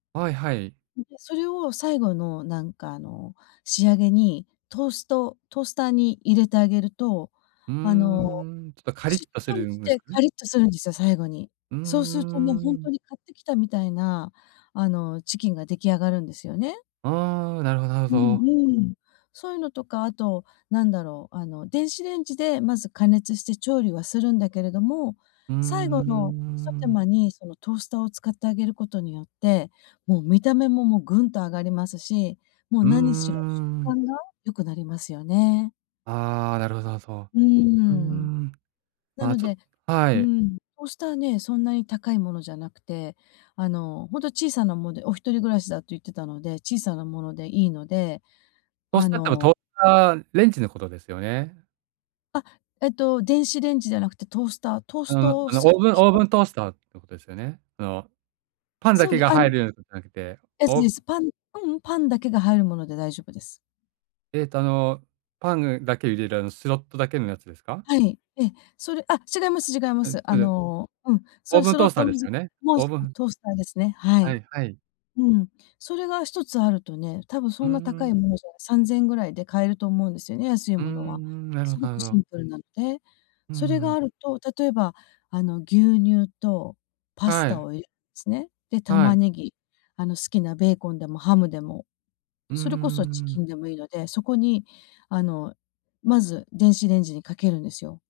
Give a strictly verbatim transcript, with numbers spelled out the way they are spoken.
はいはい。うん、で、それを最後のなんかあの、仕上げにトーストトースターに入れてあげると、うーあの、ん、ちょっとカリッしっとすとりるんしですてかカね。リッとするんですよ、最後に。うそうするとね、ーほんとん。に買ってきたみたいな、あの、チキンが出来上がるんですよね。ああ、なるほどなるうほど。んうん。そういうのとか、あとなんだろう、あの、電子レンジでまず加熱して調理はするんだけれども、うー最後の一手ん。間にそのトースターを使ってあげることによって、もう見た目も、もうぐんと上がりますし、もううー何しろ食ん。感が良くなりますよね。ああ、なるほど、な、そうーう。うーん。ん、なまあ、のちょっではうい。ん、トースターね、そんなに高いものじゃなくて、あの、ほんと小さなもで、お一人暮らしだと言ってたので、小さなものでいいので、トースあターってば、トのーターレンジのことですよね？あ、えっと電子レンジじゃなくてトースター、トーあスのトをあのすオーるブン機オー械。ブントースターのことですよね？あの、パンだそうけでがあ入のるやつなくて、えすオーでブす。パンううん、パンだけが入るもので大丈夫です。えっと、あの、パンぐだけを入れるあの、スロットだけのやつですか？はい、ええ、それあ、違います違いまうん、す。あそじゃの、うん、そオうーいうブンスロトーッスタートでのすじゃよね、もう、オーすブうん、ントースターですね。ははい。いはい。うん、それが一つあるとね、たぶんうそーんな高ん、いもうのん。じゃ、さんぜんえんぐらいで買えると思うんですよね、安いうんうもんうのは。ん、なるほすど、ごなるくシど。ンプルなんで、うーそれがあん。ると例えば、あの、牛乳とパスはタい。をゆすね、で、は玉い。ねぎ、あの、好きなベーコンでもハムでも、うーそれこそチキん。ンでもいいので、そこにあの、まず電子レンジにかけるんですよ。